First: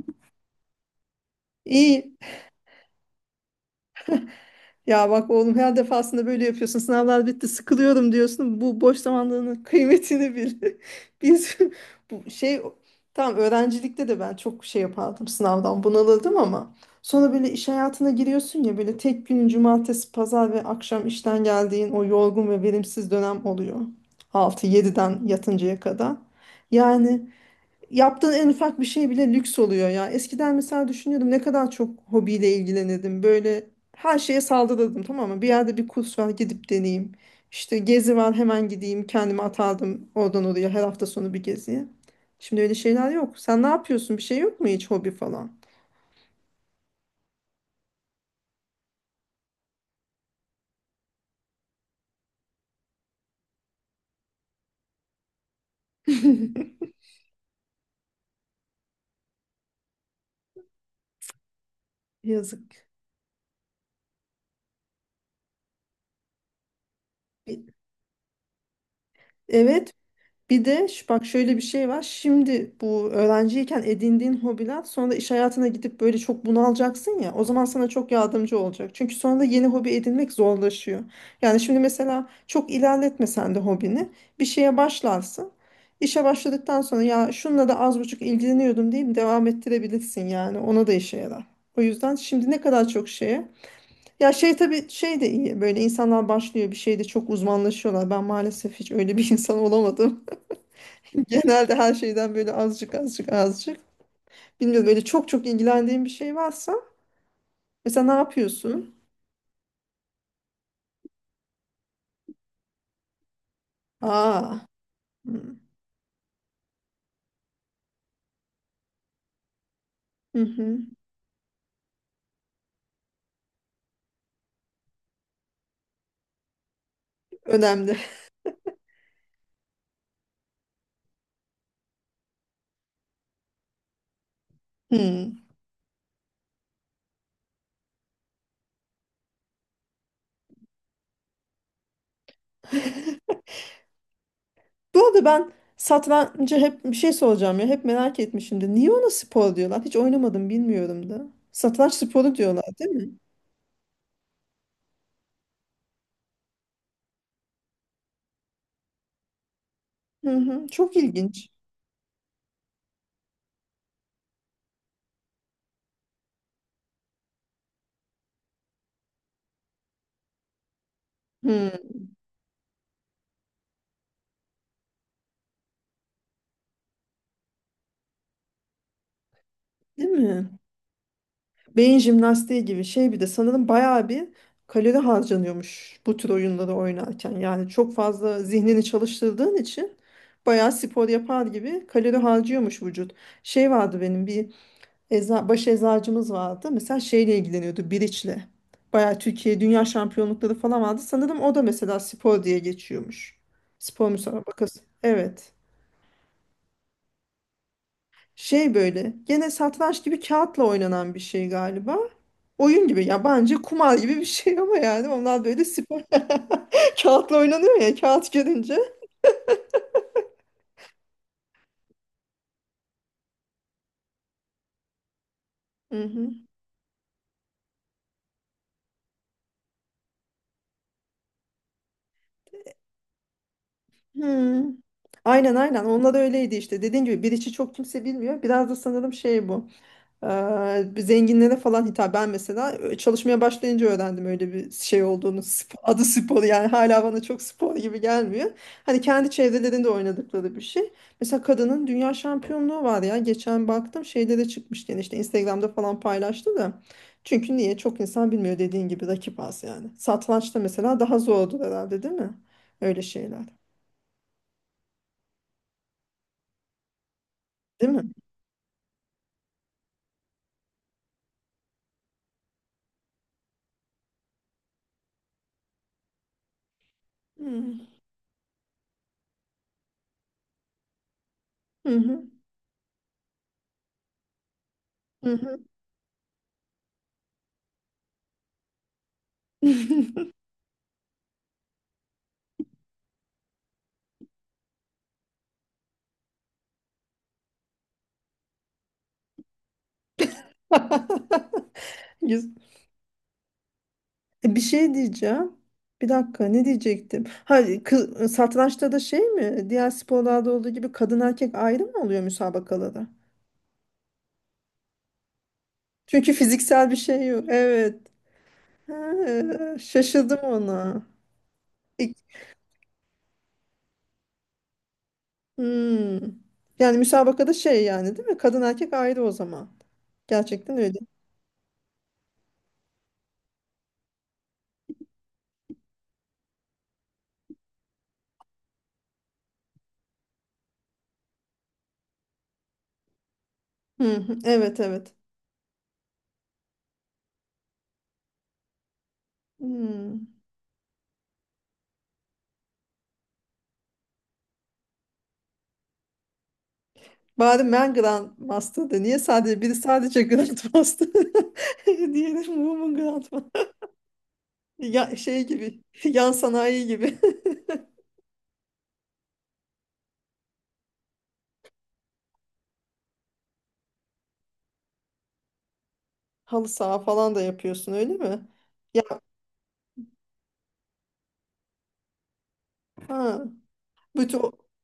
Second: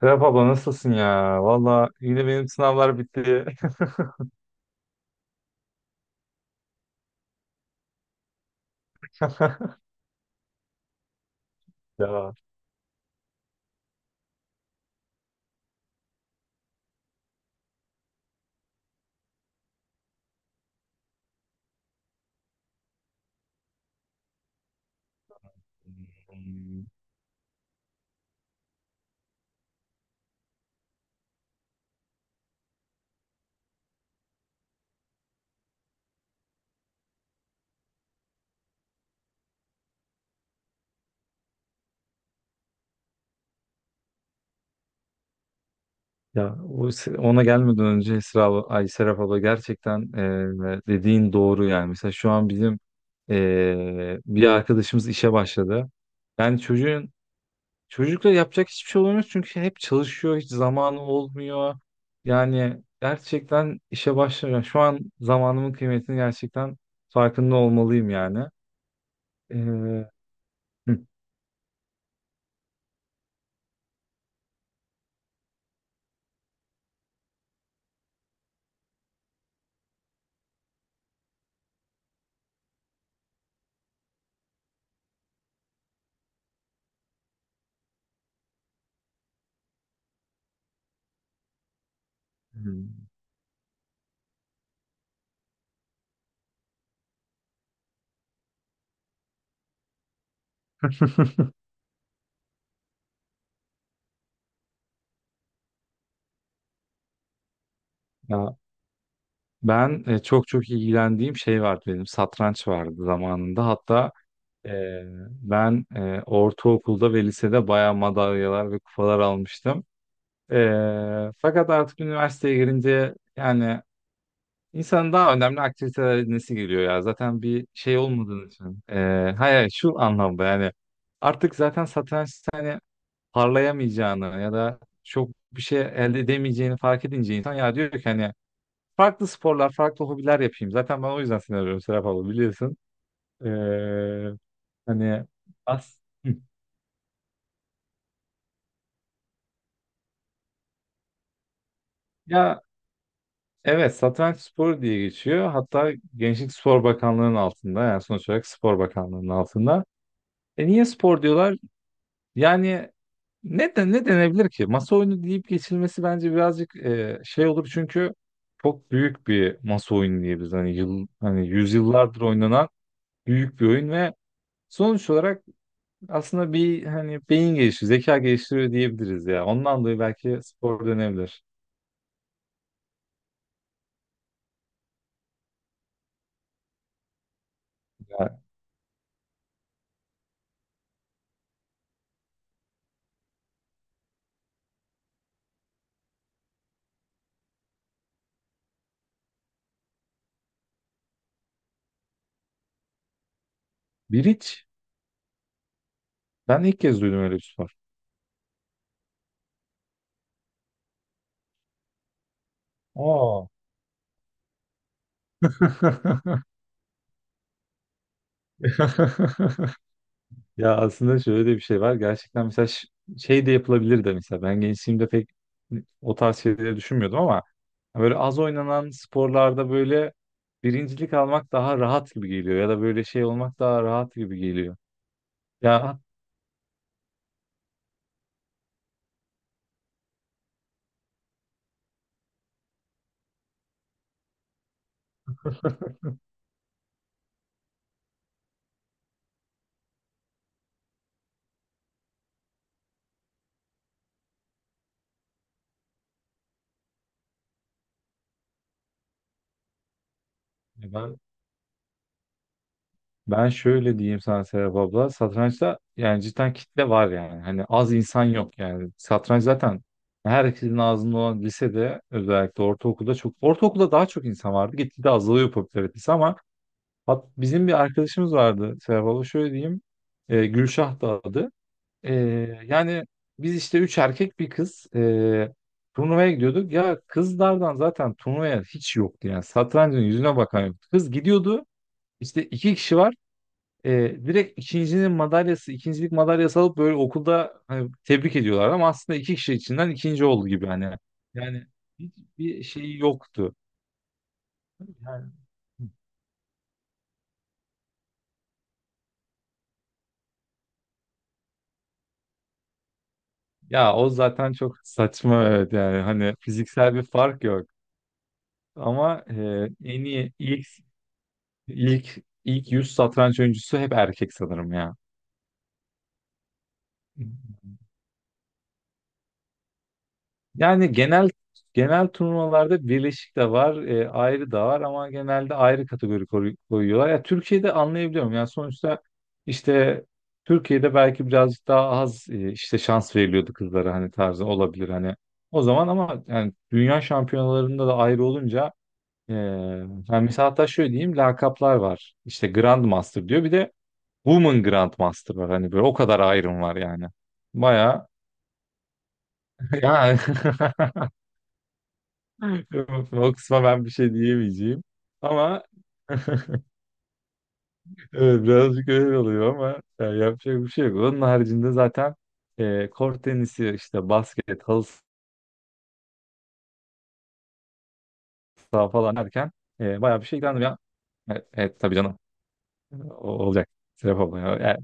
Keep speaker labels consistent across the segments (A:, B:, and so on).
A: Serap abla nasılsın ya? Valla
B: İyi.
A: yine benim sınavlar bitti.
B: Ya bak oğlum her defasında böyle yapıyorsun. Sınavlar bitti, sıkılıyorum diyorsun. Bu boş zamanlarının kıymetini bil. Biz bu
A: Ya.
B: şey tam öğrencilikte de ben çok şey yapardım sınavdan bunalırdım ama sonra böyle iş hayatına giriyorsun ya böyle tek günün cumartesi, pazar ve akşam işten geldiğin o yorgun ve verimsiz dönem oluyor. Altı yediden yatıncaya kadar.
A: hmm,
B: Yani yaptığın en ufak bir şey bile lüks oluyor ya. Eskiden mesela düşünüyordum ne kadar çok hobiyle ilgilenirdim. Böyle her şeye saldırırdım, tamam mı? Bir yerde bir kurs var, gidip deneyeyim. İşte gezi var, hemen gideyim, kendimi atardım oradan oraya, her hafta sonu bir geziye. Şimdi öyle şeyler yok. Sen ne yapıyorsun? Bir şey yok mu hiç, hobi falan?
A: Ya ona gelmeden önce Esra abla, ay Serap abla gerçekten dediğin doğru yani. Mesela şu an bizim bir arkadaşımız işe başladı. Yani çocuğun Çocukla yapacak hiçbir şey olmuyor çünkü hep çalışıyor, hiç zamanı olmuyor. Yani
B: Yazık.
A: gerçekten işe başlıyor. Şu an zamanımın kıymetini gerçekten farkında olmalıyım yani.
B: Evet.
A: E,
B: Bir de
A: hı.
B: bak, şöyle bir şey var. Şimdi bu öğrenciyken edindiğin hobiler, sonra iş hayatına gidip böyle çok bunalacaksın ya. O zaman sana çok yardımcı olacak. Çünkü sonra yeni hobi edinmek zorlaşıyor. Yani şimdi mesela çok ilerletmesen de hobini, bir şeye başlarsın. İşe başladıktan sonra ya şunla da az buçuk ilgileniyordum deyip devam ettirebilirsin yani. Ona da işe yarar. O yüzden şimdi ne kadar çok
A: Hmm.
B: şeye. Ya şey, tabii şey de iyi. Böyle insanlar başlıyor bir şeyde çok uzmanlaşıyorlar. Ben maalesef hiç öyle bir insan olamadım. Genelde her şeyden böyle azıcık, azıcık, azıcık. Bilmiyorum, böyle çok çok ilgilendiğin bir şey varsa mesela ne
A: Ya
B: yapıyorsun?
A: ben çok çok ilgilendiğim şey vardı benim satranç vardı zamanında hatta
B: Aa.
A: e,
B: Hı
A: ben ortaokulda ve lisede bayağı madalyalar ve kupalar almıştım.
B: hı.
A: E,
B: Hı.
A: Fakat artık üniversiteye girince yani insanın daha önemli aktiviteler edinmesi geliyor ya zaten bir
B: Önemli.
A: şey olmadığı için. Hayır şu anlamda yani artık zaten satrançta hani parlayamayacağını ya da çok
B: Hı.
A: bir şey elde edemeyeceğini fark edince insan ya diyor ki hani farklı sporlar, farklı hobiler yapayım. Zaten ben o yüzden seni arıyorum Serap abla biliyorsun. Ee,
B: Bu
A: hani
B: arada ben
A: as Hı.
B: satrancı hep bir şey soracağım ya, hep merak etmişimdir. Niye ona spor diyorlar? Hiç oynamadım, bilmiyorum da. Satranç sporu
A: Ya
B: diyorlar değil mi?
A: evet satranç sporu diye geçiyor. Hatta Gençlik Spor Bakanlığı'nın altında yani sonuç olarak Spor Bakanlığı'nın altında.
B: Hı hı.
A: E niye
B: Çok
A: spor
B: ilginç.
A: diyorlar? Yani ne de ne denebilir ki? Masa oyunu deyip geçilmesi bence birazcık şey olur çünkü çok büyük bir masa oyunu diyebiliriz. Hani yıl hani
B: Hı.
A: yüzyıllardır oynanan büyük bir oyun ve sonuç olarak aslında bir hani beyin geliştiriyor, zeka geliştiriyor diyebiliriz ya. Ondan dolayı
B: Değil
A: belki
B: mi?
A: spor dönebilir.
B: Beyin jimnastiği gibi şey, bir de sanırım bayağı bir kalori harcanıyormuş bu tür oyunları oynarken. Yani çok fazla
A: Ya,
B: zihnini çalıştırdığın için bayağı spor yapar gibi kalori harcıyormuş vücut. Şey vardı benim bir baş eczacımız vardı. Mesela şeyle ilgileniyordu, biriçle. Bayağı Türkiye dünya şampiyonlukları falan vardı. Sanırım o da mesela spor diye geçiyormuş. Spor
A: biriç.
B: müsabakası. Evet.
A: Ben ilk kez duydum öyle bir spor.
B: Şey, böyle gene satranç gibi kağıtla oynanan bir şey galiba. Oyun gibi ya,
A: Aa.
B: bence kumar gibi bir şey ama yani onlar böyle spor kağıtla oynanıyor ya, kağıt görünce.
A: Ya aslında şöyle de bir şey var. Gerçekten mesela şey de yapılabilir de mesela. Ben gençliğimde pek
B: Hı
A: o
B: hı.
A: tarz şeyleri düşünmüyordum ama böyle az oynanan sporlarda böyle birincilik almak daha rahat gibi geliyor ya da böyle şey olmak daha rahat gibi
B: Hmm.
A: geliyor.
B: Aynen,
A: Ya
B: onlar öyleydi işte, dediğin gibi bir içi çok kimse bilmiyor. Biraz da sanırım şey, bu bir zenginlere falan hitap. Ben mesela çalışmaya başlayınca öğrendim öyle bir şey olduğunu. Adı spor yani, hala bana çok spor gibi gelmiyor. Hani kendi çevrelerinde oynadıkları bir şey. Mesela kadının dünya şampiyonluğu var ya. Geçen baktım, şeyde de çıkmış yani, işte Instagram'da falan paylaştı da. Çünkü niye? Çok insan bilmiyor, dediğin gibi rakip az yani. Satrançta mesela daha
A: ben
B: zordur herhalde değil mi? Öyle şeyler.
A: Ben şöyle diyeyim sana Serap abla. Satrançta yani cidden kitle var yani. Hani
B: Değil
A: az
B: mi?
A: insan yok yani. Satranç zaten herkesin ağzında olan lisede özellikle ortaokulda çok. Ortaokulda daha çok insan vardı. Gitgide azalıyor popülaritesi ama bizim bir
B: Hmm.
A: arkadaşımız vardı Serap abla. Şöyle diyeyim. Gülşah da adı.
B: Hı
A: E,
B: hı.
A: Yani biz işte üç erkek bir kız
B: Hı hı.
A: turnuvaya gidiyorduk. Ya kızlardan zaten turnuvaya hiç yoktu yani. Satrancın yüzüne bakan yoktu. Kız gidiyordu. İşte iki kişi var e, direkt ikincinin madalyası, ikincilik madalyası alıp böyle okulda hani, tebrik ediyorlar ama aslında iki kişi içinden ikinci oldu gibi hani. Yani
B: Güzel.
A: hiçbir şey yoktu.
B: Bir şey
A: Yani,
B: diyeceğim. Bir dakika, ne diyecektim? Ha, satrançta da şey mi, diğer sporlarda olduğu gibi kadın erkek ayrı mı oluyor müsabakalarda?
A: ya o zaten çok saçma evet yani
B: Çünkü
A: hani
B: fiziksel
A: fiziksel
B: bir
A: bir
B: şey yok.
A: fark yok.
B: Evet. Ha,
A: Ama en iyi
B: şaşırdım
A: ilk
B: ona. İk-
A: ilk ilk 100 satranç oyuncusu hep erkek sanırım ya.
B: Hmm. Yani müsabakada şey yani, değil mi? Kadın erkek ayrı o zaman. Gerçekten
A: Yani
B: öyle.
A: genel turnuvalarda birleşik de var, ayrı da var ama genelde ayrı kategori koyuyorlar. Ya Türkiye'de anlayabiliyorum. Yani sonuçta işte Türkiye'de belki birazcık daha az işte şans veriliyordu kızlara hani
B: Hı hı,
A: tarzı
B: evet
A: olabilir
B: evet.
A: hani. O zaman ama yani dünya şampiyonalarında da ayrı olunca yani
B: Hmm.
A: mesela hatta şöyle diyeyim lakaplar var. İşte Grand Master diyor. Bir de Woman Grand Master var. Hani böyle o kadar ayrım var yani.
B: Bari ben
A: Bayağı
B: Grand Master'dı. Niye sadece biri
A: yani
B: sadece Grand Master? Diğeri Woman
A: Yok,
B: Grand.
A: o kısma ben bir şey diyemeyeceğim.
B: Ya şey
A: Ama
B: gibi, yan sanayi gibi.
A: evet birazcık öyle oluyor ama ya, yapacak bir şey yok. Onun haricinde zaten kort tenisi, işte basket, halı
B: Halı saha falan da yapıyorsun, öyle mi?
A: saha
B: Ya
A: falan derken bayağı bir şey ilgilendim ya. Evet, evet tabii canım.
B: ha,
A: Olacak. Sebep
B: bütün o-
A: olmuyor. Yani,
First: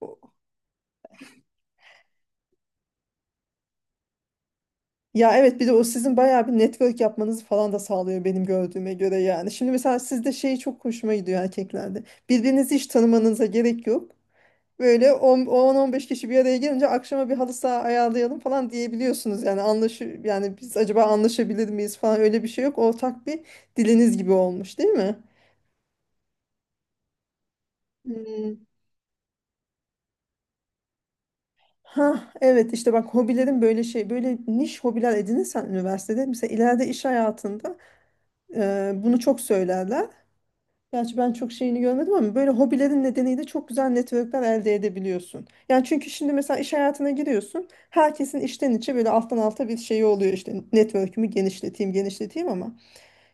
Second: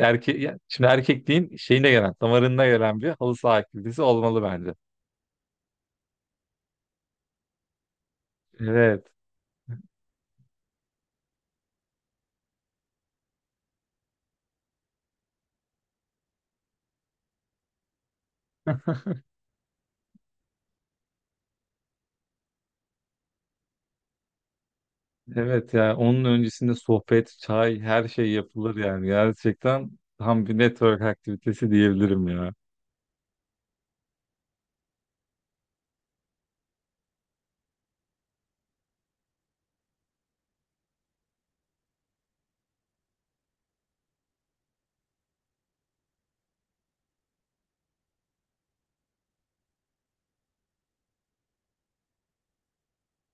B: o-
A: şimdi erkekliğin şeyine gelen, damarında gelen bir halı saha aktivitesi olmalı bence.
B: ya evet, bir de o sizin bayağı bir network yapmanızı falan da sağlıyor benim gördüğüme
A: Evet.
B: göre yani. Şimdi mesela sizde şey çok hoşuma gidiyor, erkeklerde. Birbirinizi hiç tanımanıza gerek yok. Böyle 10-15 kişi bir araya gelince akşama bir halı saha ayarlayalım falan diyebiliyorsunuz. Yani yani biz acaba anlaşabilir miyiz falan, öyle bir şey yok. Ortak bir diliniz gibi olmuş değil mi?
A: Evet ya onun öncesinde sohbet, çay her şey
B: Hmm.
A: yapılır yani. Gerçekten tam bir network aktivitesi
B: Ha
A: diyebilirim ya.
B: evet, işte bak, hobilerin böyle şey, böyle niş hobiler edinirsen üniversitede mesela, ileride iş hayatında bunu çok söylerler. Gerçi ben çok şeyini görmedim ama böyle hobilerin nedeniyle çok güzel networkler elde edebiliyorsun. Yani çünkü şimdi mesela iş hayatına giriyorsun, herkesin içten içe böyle alttan alta bir şeyi oluyor, işte network'ümü genişleteyim ama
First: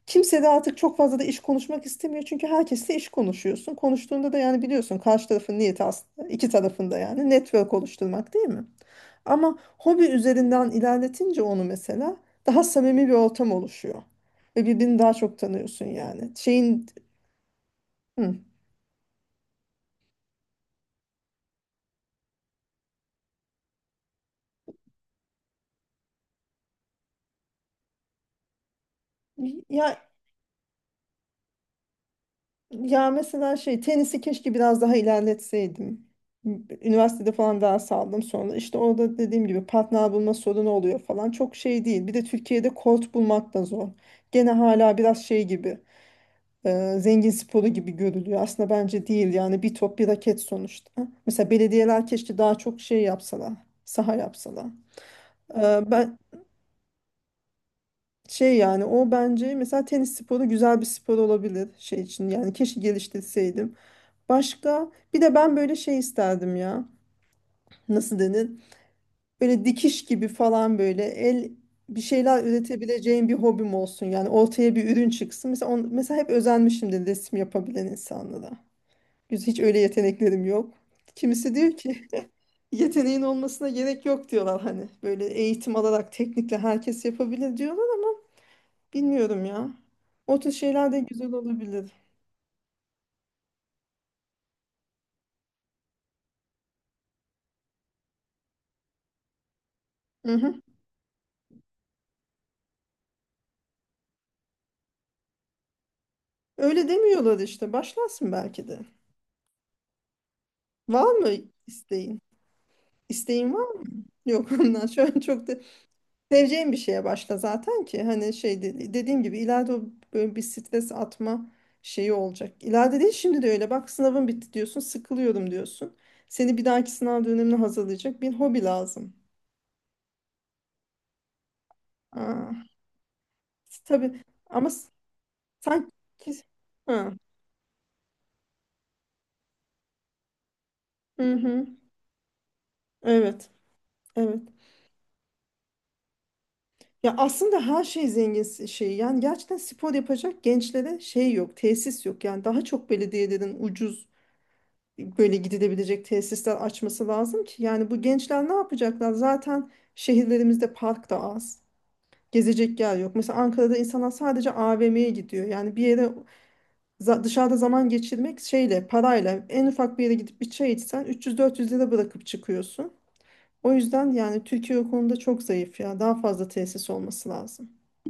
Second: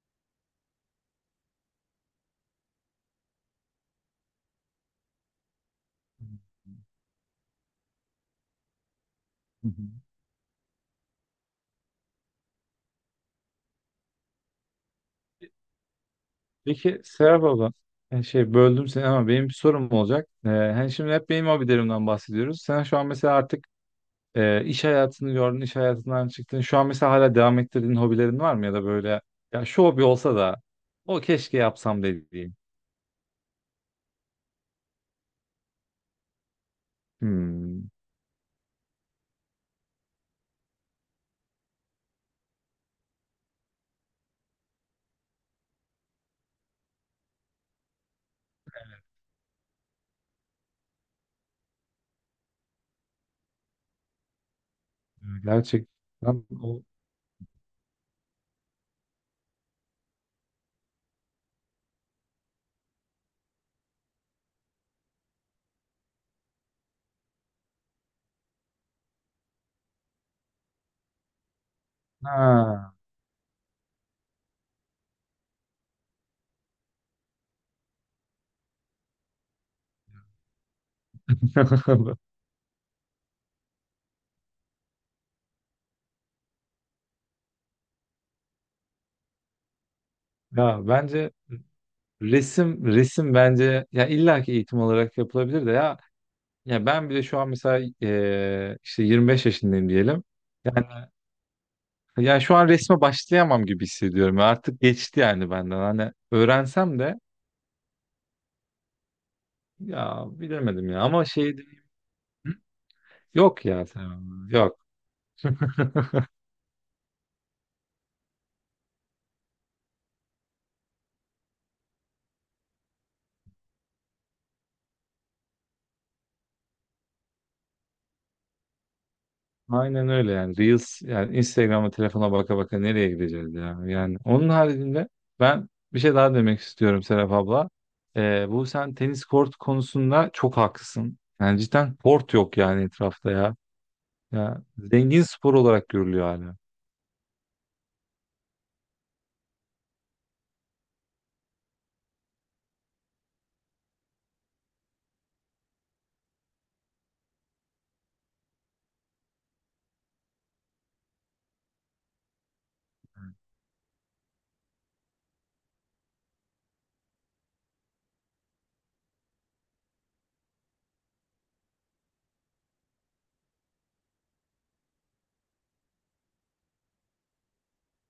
B: kimse de artık çok fazla da iş konuşmak istemiyor. Çünkü herkesle iş konuşuyorsun. Konuştuğunda da yani biliyorsun karşı tarafın niyeti aslında, iki tarafında yani network oluşturmak, değil mi? Ama
A: Hı hı.
B: hobi üzerinden ilerletince onu mesela, daha samimi bir ortam oluşuyor. Ve birbirini daha çok tanıyorsun yani. Şeyin
A: Peki Serap abla, yani
B: hı.
A: şey böldüm seni ama benim bir sorum olacak. Hani şimdi hep benim hobilerimden bahsediyoruz. Sen şu an mesela artık iş hayatını gördün, iş hayatından çıktın. Şu an mesela hala devam ettirdiğin hobilerin var mı ya da böyle ya şu
B: Ya,
A: hobi olsa da o keşke yapsam dediğin.
B: ya mesela şey, tenisi keşke biraz daha ilerletseydim. Üniversitede falan daha
A: Hmm,
B: saldım sonra. İşte orada dediğim gibi partner bulma sorunu oluyor falan. Çok şey değil. Bir de Türkiye'de kort bulmak da zor. Gene hala biraz şey gibi, zengin sporu gibi görülüyor. Aslında bence değil yani, bir top bir raket sonuçta. Mesela belediyeler keşke daha çok şey yapsalar. Saha yapsalar. Ben
A: gerçekten o.
B: şey yani, o bence mesela tenis sporu güzel bir spor olabilir şey için, yani keşke geliştirseydim. Başka bir de ben böyle şey isterdim ya, nasıl denir, böyle dikiş gibi falan, böyle el, bir şeyler
A: Ha.
B: üretebileceğim bir hobim olsun yani, ortaya bir ürün çıksın. Mesela, mesela hep özenmişimdir resim yapabilen insanlara. Hiç öyle yeteneklerim yok. Kimisi diyor ki yeteneğin olmasına gerek yok diyorlar, hani böyle eğitim alarak teknikle herkes yapabilir diyorlar. Bilmiyorum ya. O tür
A: Ya
B: şeyler de
A: bence
B: güzel olabilir.
A: resim bence ya illaki eğitim olarak yapılabilir de ya ya ben bile şu an mesela işte 25 yaşındayım diyelim.
B: Hı hı.
A: Yani ya şu an resme başlayamam gibi hissediyorum. Ya artık geçti yani benden. Hani
B: Öyle
A: öğrensem de
B: demiyorlar işte. Başlarsın belki de.
A: ya bilemedim ya
B: Var
A: ama
B: mı
A: şey.
B: isteğin?
A: Hı?
B: İsteğin
A: Yok
B: var mı?
A: ya tamam,
B: Yok
A: yok.
B: ondan. Şu an çok da seveceğin bir şeye başla zaten ki. Hani şey, dediğim gibi ileride o böyle bir stres atma şeyi olacak. İleride değil, şimdi de öyle. Bak, sınavın bitti diyorsun. Sıkılıyorum diyorsun. Seni bir dahaki sınav dönemine hazırlayacak bir hobi lazım.
A: Aynen öyle yani. Reels yani Instagram'a telefona baka
B: Aa,
A: baka nereye gideceğiz ya? Yani
B: tabii
A: onun
B: ama
A: haricinde ben
B: sanki...
A: bir şey daha demek istiyorum
B: Ha.
A: Serap abla. Bu sen tenis kort konusunda çok haklısın.
B: Hı
A: Yani
B: hı.
A: cidden kort yok yani etrafta
B: Evet.
A: ya.
B: Evet.
A: Ya zengin spor olarak görülüyor hala.
B: Ya aslında her şey zengin şey. Yani gerçekten spor yapacak gençlere şey yok, tesis yok. Yani daha çok belediyelerin ucuz böyle gidilebilecek tesisler açması lazım ki. Yani bu gençler ne yapacaklar? Zaten şehirlerimizde park da az. Gezecek yer yok. Mesela Ankara'da insanlar sadece AVM'ye gidiyor. Yani bir yere dışarıda zaman geçirmek şeyle, parayla, en ufak bir yere gidip bir çay içsen 300-400 lira bırakıp çıkıyorsun. O yüzden yani Türkiye o konuda çok zayıf ya. Daha fazla tesis olması lazım.